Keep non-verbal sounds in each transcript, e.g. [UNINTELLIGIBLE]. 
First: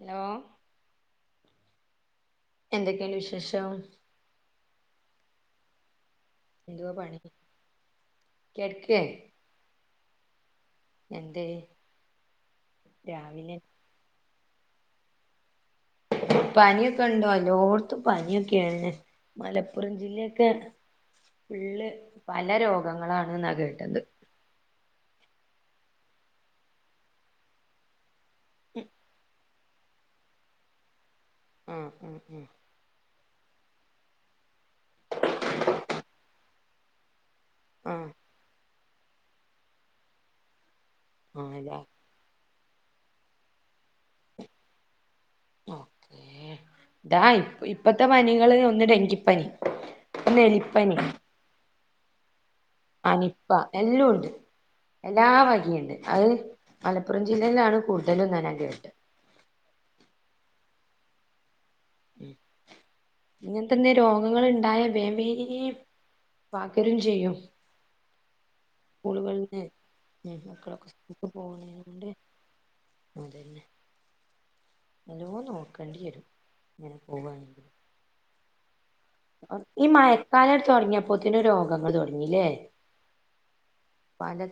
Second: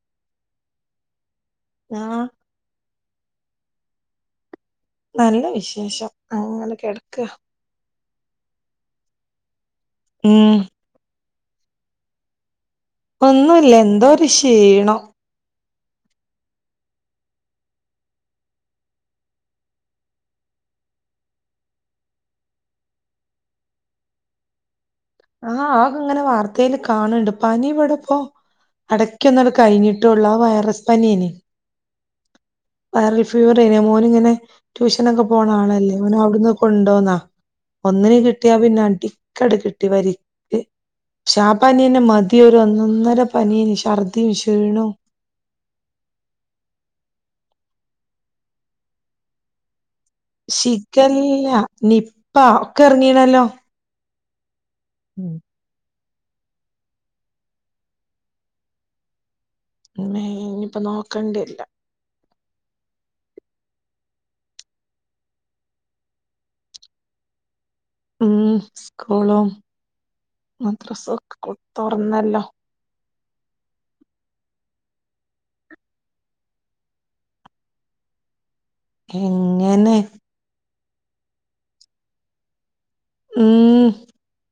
Hello ആ എന്തൊക്കെയാണ് വിശേഷം. നല്ല വിശേഷം. അങ്ങനെ കെടക്കുക. കെടക്ക ഉം എണ്ട് ഒന്നുല്ല എന്തോ ഒരു ഷീണം. പനിയൊക്കെ ഉണ്ടോല്ലോഓർത്ത പനിയൊക്കെ എഞ്ഞ മലപ്പുറം ജില്ലൊക്കെ പിള്ള് പല രോഗങ്ങളാണ്ന്നാ കേട്ടത്. ആഹ് ആക ഇങ്ങനെ വാർത്തൽ കാണണ്ട് പനി ഇവിടെപ്പോ അടക്കന്ന കഴിഞ്ഞിട്ടുള്ള ആ വൈറസ് പനിയെ ഉം ഉം ഉം റിഫ്യൂവർ മോന് ഇങ്ങനെ ട്യൂഷനൊക്കെ പോണ ആളല്ലേ ഓന അവിടന്ന് കൊണ്ടോന്നാ ആഹ് ഒന്നിന് കിട്ടിയാ പിന്നെ അടിക്കടി കിട്ടി വരിക്ക് ആഹ് ആല്ലേ ഷാപ്പാനിന്നെ മതി ഒന്ന ഒന്നര പനിയന് ഛർദിയും ഷീണു ഓക്കേ ഇതാ ഇപ്പ ഇപ്പത്തെ പനികള് ഒന്ന് ഡെങ്കിപ്പനി ഒന്ന് എലിപ്പനി ശിഖല്ല നിപ്പാ ഒക്കെ ആ ഇറങ്ങീണല്ലോ നിപ്പ എല്ലാം ഉണ്ട് എല്ലാ ഉം വകിയുണ്ട് അത് മലപ്പുറം ജില്ലയിലാണ് കൂടുതലുംന്നാ ഞാൻ കേട്ട് മ ഇനിയിപ്പ നോക്കണ്ടരൂല്ല ഉം ഇങ്ങനത്തന്നെ രോഗങ്ങ ഉണ്ടായ വേം വേം പക്കരും ചെയ്യും ഉം സ്കൂളുകള സ്കൂളും മക്കളൊക്കെ മദ്രസും സ്കൂ ഒക്കെ കൊ പോണൊണ്ട് തുറന്നല്ലോ അതന്ന നല്ലോ നോക്കേണ്ടി വരും ഇങ്ങനെ പോവാണെങ്കിൽ ഈ എങ്ങനെ മഴക്കാലം തുടങ്ങിയപ്പോത്തനെ രോഗങ്ങൾ തുടങ്ങില്ലേ ഉം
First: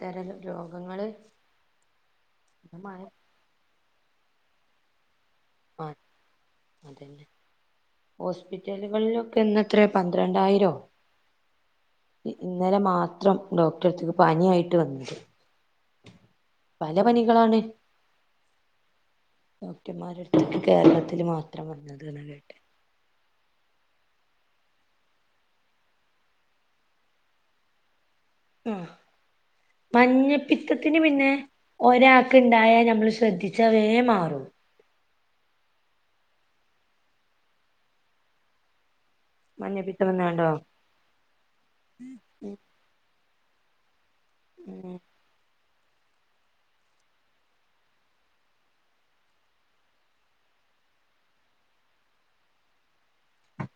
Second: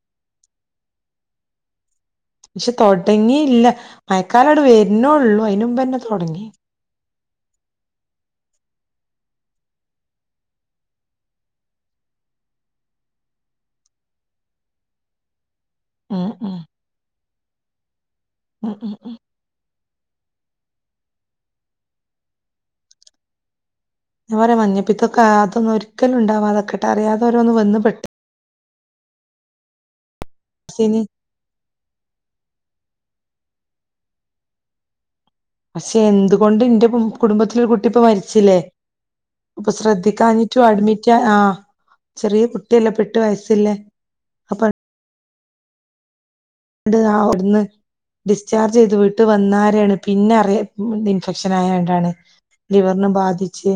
ഇതരം രോഗങ്ങള് പക്ഷെ മഴ തുടങ്ങിയില്ല മയക്കാല അട് വരുന്നേള്ളു അതിനമുമ്പ്ന്നെ തുടങ്ങി ഹോസ്പിറ്റലുകളിലൊക്കെന്ന്ത്ര പന്ത്രണ്ടായിരോ ഇന്നലെ മാത്രം ഡോക്ടർത്തേക്ക് പന ആയിട്ട് വന്നത് ഉം ഉം പല പനികളാണ് ഉം ഉം ഉം ഡന്മാരുടുത്തേ് കേരളത്തില് മാത്രം വന്നത് കേട്ടെ ഞാൻ പറയാ മഞ്ഞപ്പീത്തൊക്കെ അതൊന്നും ഒരിക്കലും ഉണ്ടാവാതൊക്കെ അറാതെോരോന്ന് വന്ന് പെട്ടി ഉ ന് മഞ്ഞപ്പിത്തത്തിന് പിന്നെ ഒരാൾക്ക് ഉണ്ടായാ നമ്മള് ശ്രദ്ധിച്ച വേമാറും പക്ഷെ എന്തുകൊണ്ട് എന്റെ കുടുംബത്തിലൊരു കുട്ടി ഇപ്പൊ മരിച്ചില്ലേ അപ്പൊ മഞ്ഞപ്പിത്തം വന്നാണ്ടോ ശ്രദ്ധിക്കാഞ്ഞിട്ടു അഡ്മിറ്റ് ആ് ചെറിയ കുട്ടിയല്ല എട്ടു വയസില്ലേ ഉം [UNINTELLIGIBLE] ഡിസ്ചാർജ് ചെയ്ത് വീട്ടിൽ വന്നാരാണ് പിന്നെ അറിയ ഇൻഫെക്ഷൻ ആയണ്ടാണ് ലിവറിനു ബാധിച്ച്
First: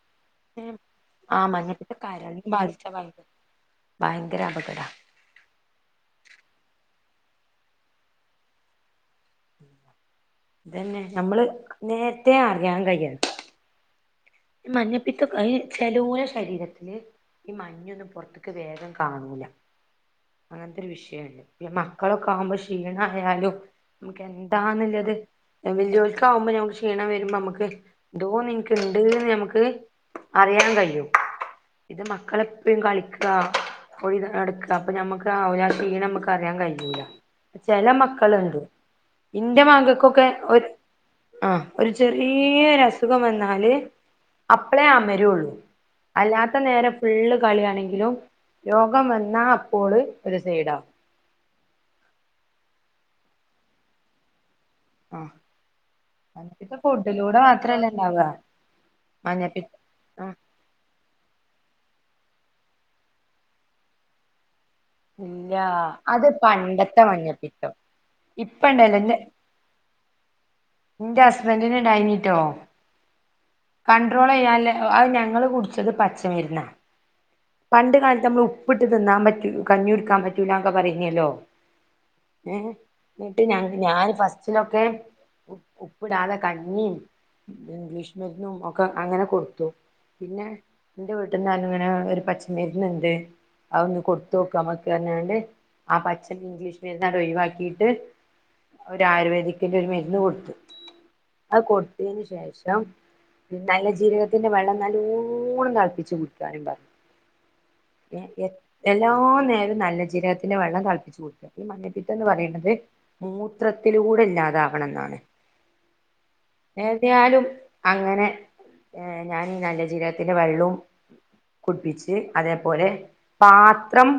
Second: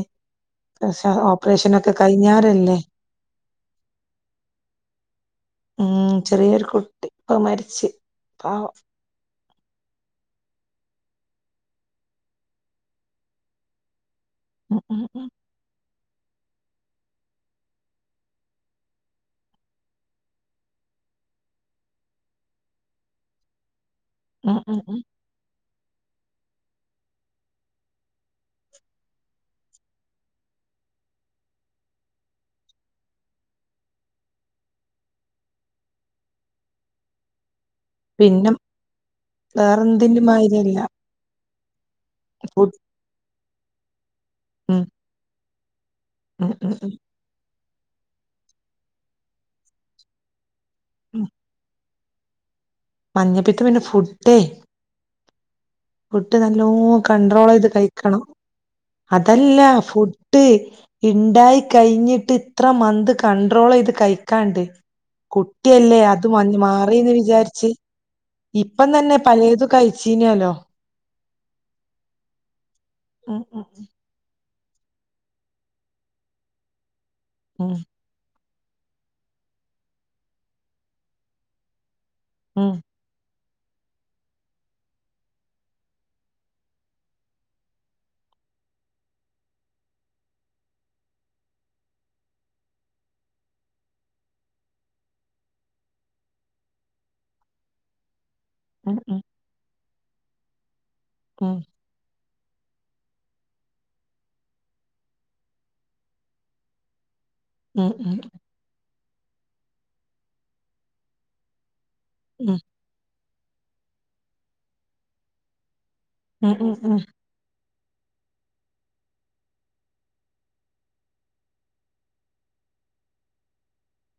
പക്ഷേ ആഹ് ഓപ്പറേഷനൊക്കെ മഞ്ഞപ്പിത്തം കരളിനെ കഴിഞ്ഞാരല്ലേ ബാധിച്ചാ ഭയങ്കര ഭയങ്കര അപകടം ഉം ചെറിയൊരു കുട്ടി ഇപ്പൊ മരിച്ച് പാവം ഇതന്നെ നമ്മള് നേരത്തെ അറിയാൻ കഴിയ ഉം ഉം മഞ്ഞപ്പിത്ത ഉം ചെലോ ശരീരത്തില് ഈ മഞ്ഞൊന്നും പുറത്തക്ക് വേഗം കാണൂല അങ്ങനത്തെ ഒരു വിഷയണ്ട് ഇ മക്കളൊക്കെ ആകുമ്പോ ക്ഷീണയാലും നമക്ക് ഉം ഉം ഉം എന്താണല്ലത് വല്യൊരുക്കാവുമ്പോ ഞമ്മക്ക് ക്ഷീണം വരുമ്പോ അമക്ക് എന്തോ ഒന്ന് ഇന്ക്ക് നമക്ക് അറിയാൻ കഴിയും ഇത് മക്കളെപ്പ കളിക്ക പോയി നടക്ക അപ്പൊ ഞമ്മക്ക് ആ ഷീണം നമുക്ക് അറിയാൻ കഴിയുല ചെല പിന്നെ മക്കളുണ്ട് ഇന്റെ മക്ക വേറെന്തിന്റെ ക്കൊക്കെ ഒരു മാതിരിയല്ല ആഹ ഒരു ഫുഡ് ചെറിയരസുഖം വന്നാല് ഉം അപളേ അമരള്ളൂ ഉം അല്ലാത്ത ഉം ഉം നേരം ഫുള്ള് കളിയാണെങ്കിലും രോഗം വന്നാൽ അപ്പോള് ഒരു സൈഡാവും ഉം മഞ്ഞപ്പിത്തം പിന്നെ ഫുഡേ ആഹ് ഫുഡ് നല്ലോ മഞ്ഞപ്പിത്തം ഫുഡിലൂടെ കണ്ട്രോൾ ചെയ്ത് മാത്രല്ല ഇണ്ടാവ കഴിക്കണം അതല്ല മഞ്ഞപ്പിത്ത ഫുഡ് ഇണ്ടായി കഴിഞ്ഞിട്ട് ഇത്ര മന്ത് കണ്ട്രോൾ ചെയ്ത് കഴിക്കാണ്ട് ഇല്ല കുട്ടിയല്ലേ അത് പണ്ടത്തെ മാറിന്ന് മഞ്ഞപ്പിത്തം വിചാരിച്ച് ഇപ്പ തന്നെ പലേതു കഴിച്ചീനല്ലോ നിന്റെ ഹസ്ബൻഡിന് ഡാഞ്ഞിട്ടോ ഉം ഉം കണ്ട്രോൾ ചെയ്യാല് അ ഞങ്ങള് കുടിച്ചത് പച്ചമരുന്നാ ഉം പണ്ട് കാലത്ത് നമ്മൾ ഉപ്പിട്ട് തിന്നാൻ പറ്റൂ കഞ്ഞികുടിക്കാൻ പറ്റൂലൊക്കെ പറയുന്നല്ലോ ഏ ഉം ഞാൻ ഫസ്റ്റിലൊക്കെ ഉപ്പിടാതെ കഞ്ഞിയും ഇംഗ്ലീഷ് മരുന്നും ഒക്കെ അങ്ങനെ കൊടുത്തു പിന്നെ എന്റെ വീട്ടിൽന്ന് ഇങ്ങനെ ഒരു പച്ചമരുന്ന് ഉണ്ട് അ ഒന്ന് കൊടു തോക്കക പറണ്ട് ആ പച്ച ഇംഗ്ലീഷ് മരുന്ന് നങ്ങട് ഒഴിവാക്കിട്ട് ഉം ഒരു ഉം ആയുർവേദിക്കിന്റെ ഒരു മരുന്ന് കൊടുത് ഉം അത് കൊടുത്തതെന് ശേഷം ഷം നല്ല ജീരകത്തിന്റെ വെള്ളം നല്ലൂണം തിളപ്പിച്ച് കുടിക്കാനും പറഞ്ഞു ഉം ഉം എല്ലാ നേരം നല്ല ജീരകത്തിന്റെ വെള്ളം തിളപ്പിച്ച് കൊടുക്ക ഈ മഞ്ഞ ന്ന് ഉം പറയണ്ടത് മൂത്രത്തിലൂടെ ഇല്ലാതകണം എന്നാണ് ഉം ഉം ഉം ഏതാലും അങ്ങനെ ഞാൻ ഈ നല്ല ജീവിതത്തിന്റെ വെള്ളവും കുടിപ്പിച്ച് അതേപോലെ പാത്രം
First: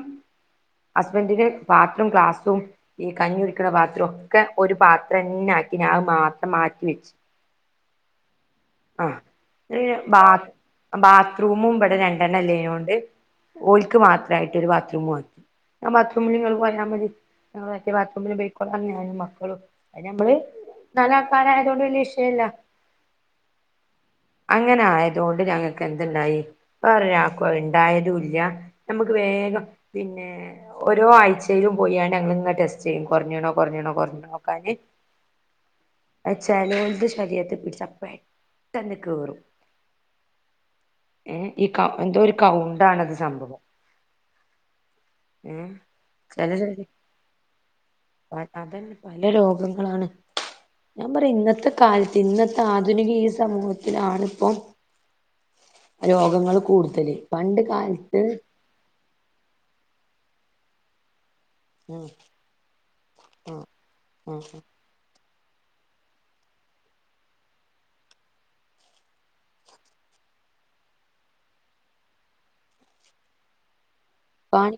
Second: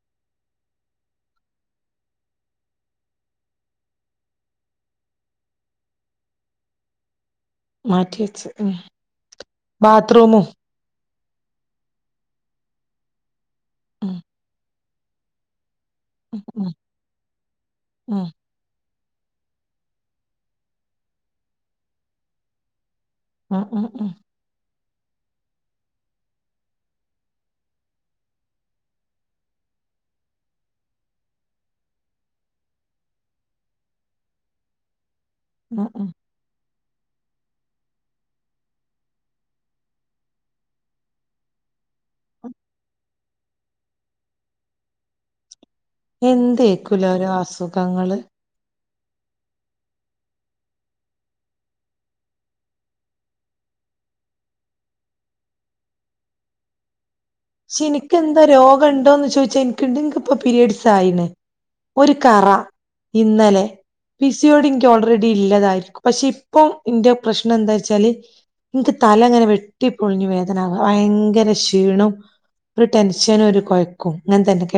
ഹസ്ബൻഡിന് പാത്രോം ക്ലാസും ഈ കഞ്ഞി കുടിക്കുന്ന പാത്രോം ഒക്കെ ഒരു പാത്രന്നെയാണ് ക്കിനി അത് മാത്രം മാറ്റിവെച്ചു മാറ്റി വെച്ച് ഉം ആഹ ബാ ബാത്റൂമും ബ റൂമും ഇവിടെ രണ്ടെണ്ണ ഇള്ളേകൊണ്ട് ഓല്ക്ക് ഉം മാത്രമായിട്ട് ഒരു ബാത്റൂമു ആക്കി ആ ബാത്റൂമിൽ ഉം ഇങ്ങള് ഉം പോയൽ മതി മറ്റേ ഉം ബാത്റൂമിൽ പോയിക്കോളാം ഞാനും മക്കളും അ ഞമ്മള് നാല് ആൾക്കാരായതുകൊണ്ട് വല്ല്യ വിഷയല്ല ഉം ഉം ഉം അങ്ങനെ ആയതുകൊണ്ട് ഞങ്ങൾക്ക് എന്തുണ്ടായി വേറൊരാൾക് ഇണ്ടായതും ഇല്ല നമുക്ക് വേഗം പിന്നെ ഓരോ ആഴ്ചയിലും പോയി അങ് ഇങ് ടെസ്റ്റ് ചെയ്യും കുറഞ്ഞണോ കുറഞ്ഞണോ കൊറഞ്ഞോ നോക്കാന് ഉം ഉം വച്ചാലും ശരീരത്തിൽ പിടിച്ച പെട്ടെന്ന് കേറും ഏ ഈ ക എന്തോ ഒരു കൗണ്ട് ആണത് സംഭവം ഉം എന്തേക്കുലോരോ അസുഖങ്ങള് അതന്നെ പല രോഗങ്ങളാണ് ഞാൻ പറയാ ഇന്നത്തെ കാലത്ത് ഇന്നത്തെ ആധുനിക ഈ സമൂഹത്തിലാണിപ്പൊ രോഗങ്ങള് കൂടുതല് പണ്ട് പക്ഷെ കാലത്ത് എനിക്കെന്താ രോഗം ഉണ്ടോന്ന് ചോയിച്ചാ എനിക്കിണ്ടപ്പോ പിരീഡ്സ് ആയിന് ആ ഒരു കറ ആ ഇന്നലെ ആ പിസിയോടി ഇൻ ക്ക് ഓൾറെഡി ല്ലതായിരിക്കും പക്ഷെ ഇപ്പൊ ഇന്റെ പ്രശ്നം എന്താ വെച്ചാല് നിക്ക് തല ഇങ്ങനെ വെട്ടിപ്പൊളിഞ് വേദനവാ ഭയങ്കര ക്ഷീണവും ഒരു ടെൻഷനും ഒരു കൊഴ കാണ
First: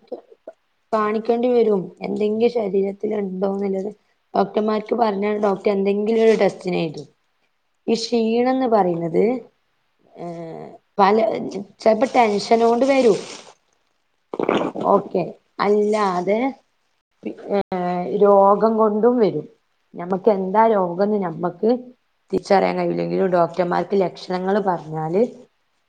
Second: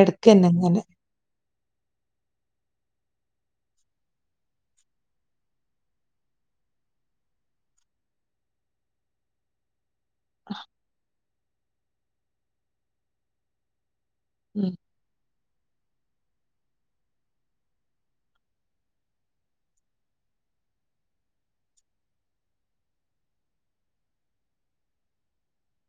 കാണിക്കേണ്ടി വരും എന്തെങ്കിലും ശരീരത്തിു സംഭവത് ഡോക്ടർമാർക്ക് പറഞ്ഞ ഡോക്ടർ എന്തെങ്കിലും ഒരു ടെസ്റ്റിനു ഈ ക്ഷീണംന്ന് പറയുന്നത് ഏർ പല ചിലപ്പോ ടെൻഷന കൊണ്ട് വരൂ ഉം ഓക്കെ അല്ലാതെ ഏർ രോഗം കൊണ്ടും വരും നമ്മക്ക് എന്താ രോഗന്ന് നമ്മക്ക് തിരിച്ചറിയാൻ കഴിയില്ലെങ്കിലും ഡോക്ടർമാർക്ക് ലക്ഷണങ്ങള്ൾ പറഞ്ഞാല്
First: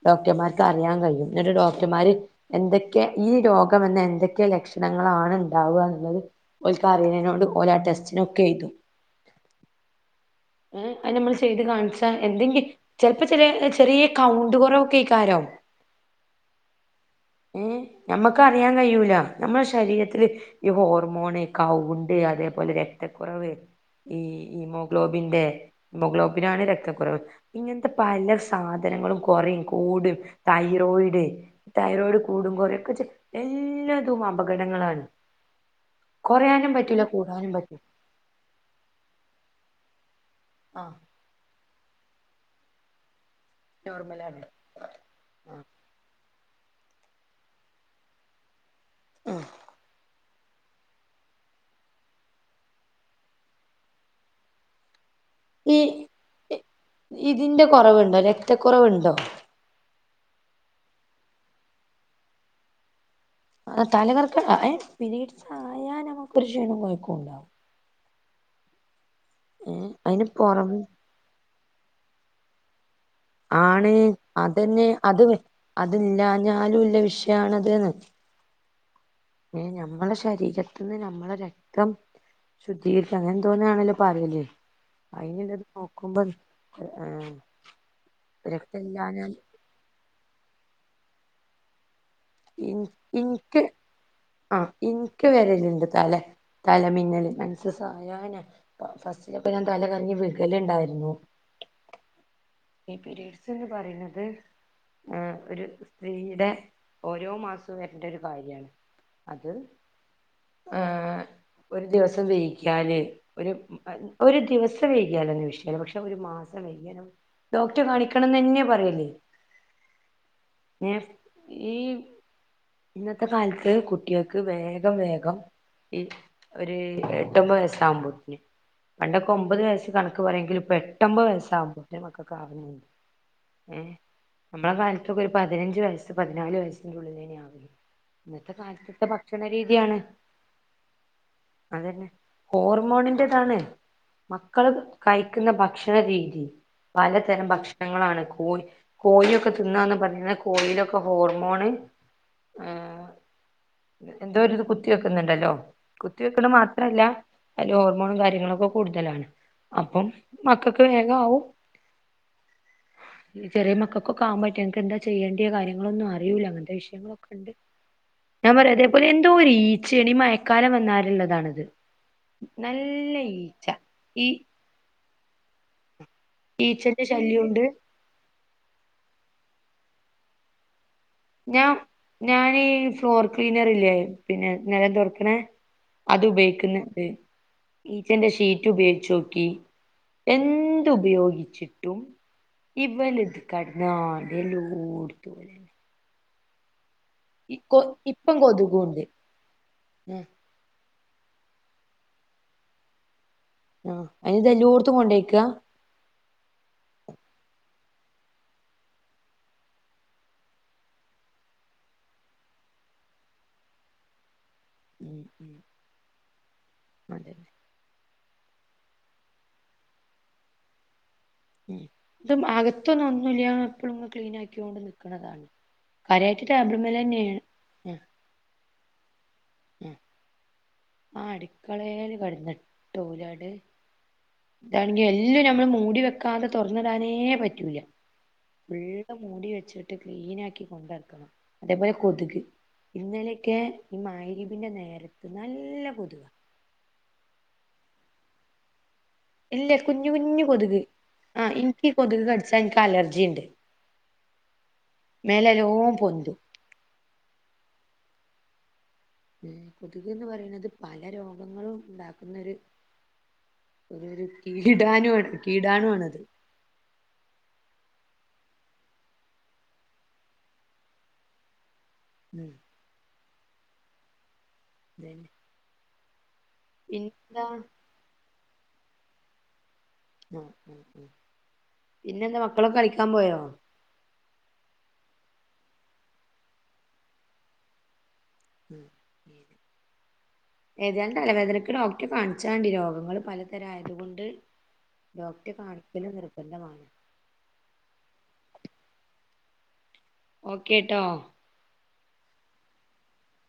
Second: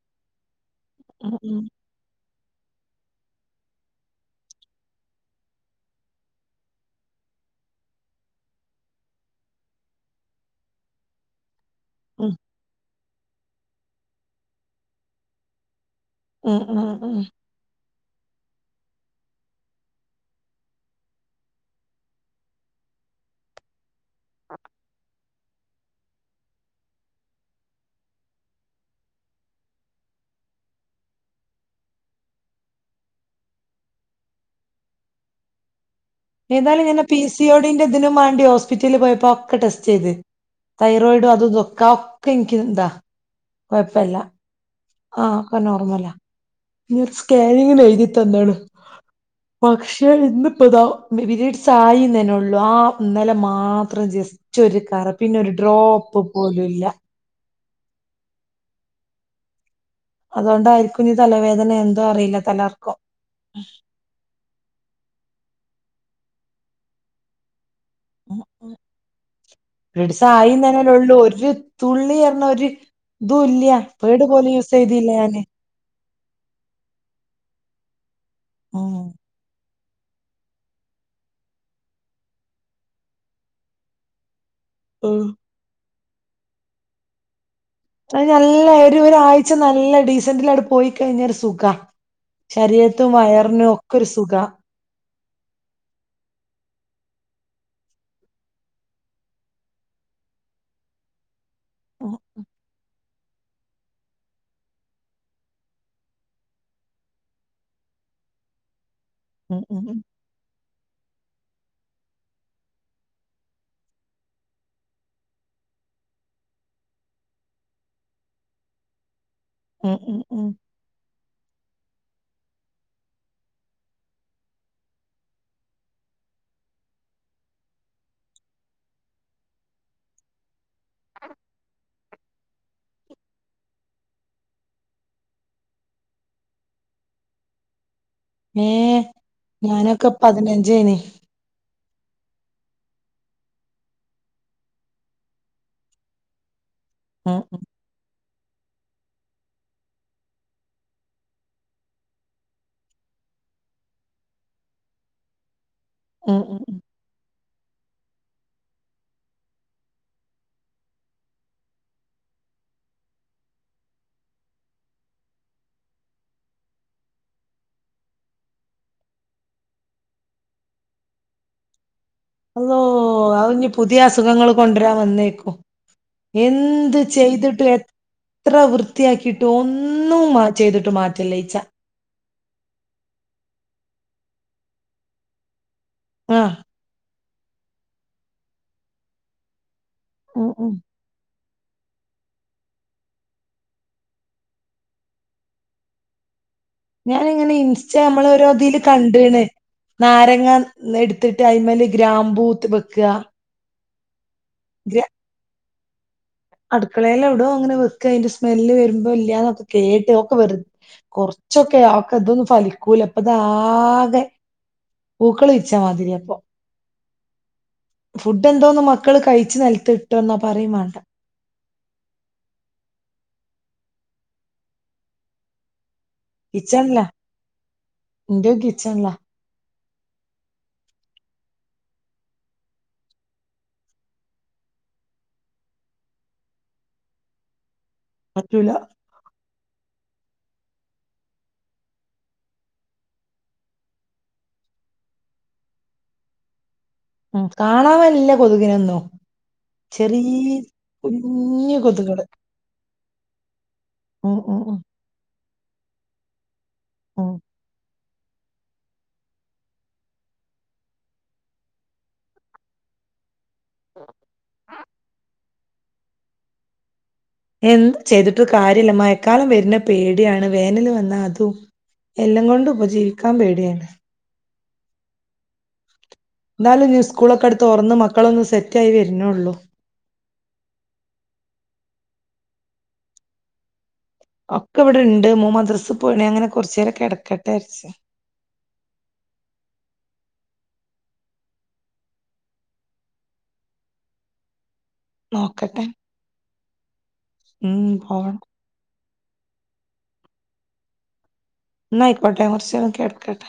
ഡോക്ടർമാർക്ക് അറിയാൻ കഴിയും ഉം എന്നട്ട് ഉം ഡോക്ടർമാര് എന്തൊ ഈ രോഗം എന്ന എന്തൊക്കെ ലക്ഷണങ്ങളാണ് ഉണ്ടാവുക എന്നുള്ളത് ഒരുക്ക അറിയുന്നതിനോട് പോല ടെസ്റ്റിനൊക്കെ ചെയ്തു നമ്മൾ ചെയ്ത് കാണിച്ചാ ഉം എന്തെങ്കി ചെൽപ്പോ ചെലെ ചെറ്യേ കൗണ്ട് കാെറവൊക്കെയ്ക്കാരം ഉം ഉം ഉം യാൻ കഴിയൂല നമ്മളെ ശരീരത്തില് ഈ ഹോർമോണ് കൗണ്ട് അതേപോലെ രക്തക്കുറവ് ഈ ഇമോഗ്ലോബിന്റെ ഹിമോഗ്ലോബിനാണ് രക്തക്കുറവ് ഇങ്ങൻത്തെ പല സാധനങ്ങളും കൊറിം കൂടും തൈ റോയിഡ് തൈറോയിഡ് കൂടും കൊറയൊക്കെ ചെ എല്ലതും അപകടങ്ങളാണ് കുറയാനും ഏതാലും പറ്റൂല ഞാനാ കൂടാനും പറ്റൂല പിസിഒഡിന്റെ തിനും മാണ്ടി ഹോസ്പിറ്റൽല് പോയപ്പോ അഒക്കെ ടെസ്റ്റെയ്ത് ആ തൈറോയ്ഡും അതും തൊക്കെ അത് ഒക്കെ ൻക്കി ന്താ നോർമലാലേ ആ അക്കെ നോർമലാ ഇനിരു സ്കാനിങ്ങിന് എഴ്തി തന്ന്ണ് ആ പക്ഷെ ഇന്ന് പ്പ ഇതാ ബി ബിരിഡ്സ് ആയിന്നെന്നൊള്ളൂ ആ ഇന്നലെ മാത്രം ജസ്റ്റാെരു കറ പിന്നെ ഒരു ഈ ഡ്രോപ്പ് പോലുല്ല ഇതിന്റെ കൊറവ്ണ്ടോ രക്തക്കാെറവ്ണ്ടോ അതുകൊണ്ടായിരിക്കും ഞ്ഞ് തലവേദന എന്തോ അറീല്ല തലകർക്കാേ ആ തലകർക്ക് [UNINTELLIGIBLE] എ പിരീഡ്സായാ ഞമ്മക്കാെരു ക്ഷീണം കാെയ്ക്കുംണ്ടാവും അതിന് പുറമെ പിര്‌സ്‌സായിന്നന്നെല്ലെള്ളൂ ഒരു തുള്ളി അർഞ്ഞ ഒര് തും ഇല്ല്യ ആണ് പേഡ് പോലും യൂസെയ്തില്ല ഞാന് അതില്ലാഞ്ഞാലുംല്ല വിഷയാണത് ന്ന് ആ ഞമ്മളെ ശരീരത്ത്ന്ന് ഞമ്മളെ രക്തം ശുദ്ധീകരിക്ക അങ്ങനെ എന്തോന്നാണല്ലോ പറേല് ഉം. അയിന്ല്ലത് നോക്കുമ്പം ഏ അത് നല്ലര് ഒരു രക്തമില്ലാഞ്ഞാൽ ഒരാഴ്ച നല്ല ഡീസന്റിലാട്ട് പോയി കഴിഞ്ഞ ഒര് സുഖാ ഇൻ ശരീരത്തും ഇൻക്ക് വയറിനും ഒക്കെ ഒരു സുഖാ ആ ഇൻക്ക് വരല്ണ്ട് തല തലമി ന്നല് മൻസസായനെ ഫസ്റ്റ്ലൊക്കെ ഞാൻ തല കറങ്ങി വികല്ണ്ടായ്ര്ന്നു ഉം ഈ പിരീഡ്സ്ന്ന് പറീണത് ഏ ഒര് സ്ത്രീടെ ഓരോ മാസവും വര്ണ്ടാെരു കാര്യാണ് ഉം ഉം ഉം ആ ഒരു ദിവസം വെയ്കിയാല് ഒര് ഒര് ദിവസം വെയ്ക്യാലെന്നെ വിഷയ പക്ഷെ ഒര് മാ [UNINTELLIGIBLE] ഡോക്ടെ കാണിക്കണംന്നെന്നെ പറയല് ഉം ഉം ഉം ഏ ഈ ഇന്നത്തെ കാലത്ത് കുട്ട്യേക്ക് വേഗം വേഗം ഈ ഒര് എട്ടൊമ്പത് വയസ്സാവുമ്പോത്ത്ന് പണ്ടൊക്കെ ഒമ്പത് വയസ്സ് കണക്ക് പറെങ്കിൽ ഇപ്പൊ എട്ടാെമ്പത് വയസാവുമ്പോത്തിന് മക്കക്കാവ്ണ് ണ്ട് ഏ നമ്മളെ കാലത്തൊക്കെ ഒരു പതിനഞ്ച് വയസ്സ് പതിനാല് വയസ്സിന്റെ ഉള്ളിലേനി ആവല് ഇന്നത്തെ ഏ കാലത്തത്തെ ഭക്ഷണ രീതിയാണ് ഞാനൊക്കെ പതിനഞ്ചേനി അതന്നെ ഹോർമോണിന്റെതാണ് മക്കള് കഴിക്കുന്ന ഭക്ഷണ രീതി ഉം പലതരം ഉം ഭക്ഷണങ്ങളാണ് കോഴ കോഴൊക്കെ തിന്നുകന്ന് പറയ കോഴയിലൊക്കെ ഹോർമോൺ ആ എന്തോ ഒരു ഇത് കുത്തി വെക്കുന്നുണ്ടല്ലോ കുത്തി ഉം വെക്കണ ഉം ഉം മാത്രല്ല അതില് ഹോർമോണും കാര്യങ്ങളൊക്കെ കൂടുതലാണ് അപ്പം മക്കൾക്ക് വേഗാവും ചെറിയ മക്കൾക്കൊ കാൻ പറ്റ എനക്ക് എന്താ ചെയ്യേണ്ട കാര്യം ങ്ങളൊന്നും അറില്ല അങ്ങനത്തെ വിഷയങ്ങളൊക്കെ ഉണ്ട് ഞാൻ പറയാ അതേപോലെ എന്തോഈ ചെണി മഴക്കാലം വന്നാാലള്ളതാണത് അള്ളോ അത്ഞ്ഞ് പുതിയ ഈ അസുഖങ്ങൾ കൊണ്ടരാൻ വന്നേക്കും എന്ത് ഈച്ചന്റെ ശല്യമുണ്ട് ചെയ്തിട്ടും എത്ര വൃത്തിയാക്കിയിട്ടും ഒന്നും ചെയ്തിട്ട് മാറ്റ ഞാം ഞാനീ ഫ്ലോർ ക്ലീനർ ഇല്ല പിന്നെ നെലംതൊടക്ക്ണേ അത് ആഹ് ഉപയോഗിക്കുന്നത് ഈച്ചന്റെ ഷീറ്റ് ഉപയോഗിച്ചോക്കി ഉം ഉം എന്ത് ഉപയോഗിച്ചിട്ടും ഇവല ഇത് കടന്നാ ഡലൂട് തോല ഞാനിങ്ങനെ ഇൻസ്റ്റ നമ്മളെ ഇപ്പം ഓരോതില് കൊതുകുണ്ട് കണ്ട്ണ് ആഹ് നാരങ്ങ [UNINTELLIGIBLE] ത്തിട്ട് അയ്മല് ഗ്രാംമ്പൂത്ത് വെക്കുക ആ അയ്നിത് എല്ലോട്ത്തും കൊണ്ടേയ്ക്ക അന്റെ സ്മെല്ല് വരുമ്പോ ഇല്ലൊക്കെ കേട്ട്ക്കെ വ കൊറച്ചൊക്കെ ആതൊന്നും ഫലിക്കൂ അപ്പതാആകെ ഉം പൂക്കൾ ഉം വിര്ച്ച മാതിരിയാപ്പോ അതന്നെ ഫുഡ് പിട്ടന്തോന്നന്ന് മക്കൾ കഴി നിലത്ത് ഇട്ട എന്നോ പറയും വേണ്ട ഉം ഇത് അകത്തൊന്നും ഒന്നുംല്ല ഞാന് എപ്പളുംങ്ങനെ ക്ലീൻ ആക്കിയോണ്ട് നിക്ക്ണതാണ് കാര്യായിട്ട് കിച്ചണിലാ ടേബിൾമ്മലെന്നേണ് മ് ഇന്റെയും കിച്ചണിലാ ഉം ആ അടുക്കളയില് കടന്നിട്ട ലാട് ഇതാണെങ്കിൽ എല്ലും നമ്മള് മൂടി വെക്കാതെ തുറന്നടാനേ പറ്റൂല്ല പറ്റൂല ഉള്ള മൂടി വെച്ചിട്ട് ക്ലീൻ ആക്കി കൊണ്ടട്ക്കണം അത്പോലെ കൊതുക് ഇന്നലെയൊക്കെ ഈ മയ്രിപിന്റെ നേരത്ത് നല്ല കെതുക ഉ കാണാവാനില്ല കൊതുകിനൊന്നും ഇല്ല കുഞ്ഞു കുഞ്ഞഞ് ചെറിയ കൊതുക് ആ കുഞ്ഞു എനിക്ക് കൊതുക് കടിച്ചാ എനിക്ക് അലർജി ഉണ്ട് ഓ ഓ ഓ ഓ പൊണ്ടു ആ മ് കൊതുക്ന്ന് പറയുന്നത് പല രോഗങ്ങളും ഉണ്ടാക്കുന്നൊരു ഒരു ഒരു കീടാനു കീടാനു ആണത് എന്ത് ചെയ്തിട്ട് കാര്യല്ല മയക്കാലം വരുന്ന പേടിയാണ് വേനല് വന്നാ അതും ഉം എല്ലാംക കൊണ്ട് ഉപജീവിക്കാന് പേടിയാണ് അല്ല എന്താലും നീ സ്കൂളൊക്കെ അടുത്ത് ഓർന്ന് മക്കളൊന്ന സെറ്റ ആയി വരുന്നുള്ളു പിന്നെ എന്താ മക്കളൊക്കെ കളിക്കാൻ പോയോ ഒക്കെ ഇവിടെണ്ട് മൂ മദ്രസ്ൽ പോയിണ അങ്ങനെ കൊറച്ചു നേര കിടക്കട്ടെ ആര്ച്ചു ഉം ഉം ഏതായാലും തലവേദനക്ക് ഡോക്ടറെ കാണിച്ചാണ്ടി രോഗങ്ങള് പലതരം ആയത് കൊണ്ട് ഡോക്റ്റ് നോക്കട്ടെ കാണിക്കല് നിർബന്ധമാണ് ഉം പോ ഓക്കെട്ടോ നയിക്കട്ട കുർചേരകേട് കട്ട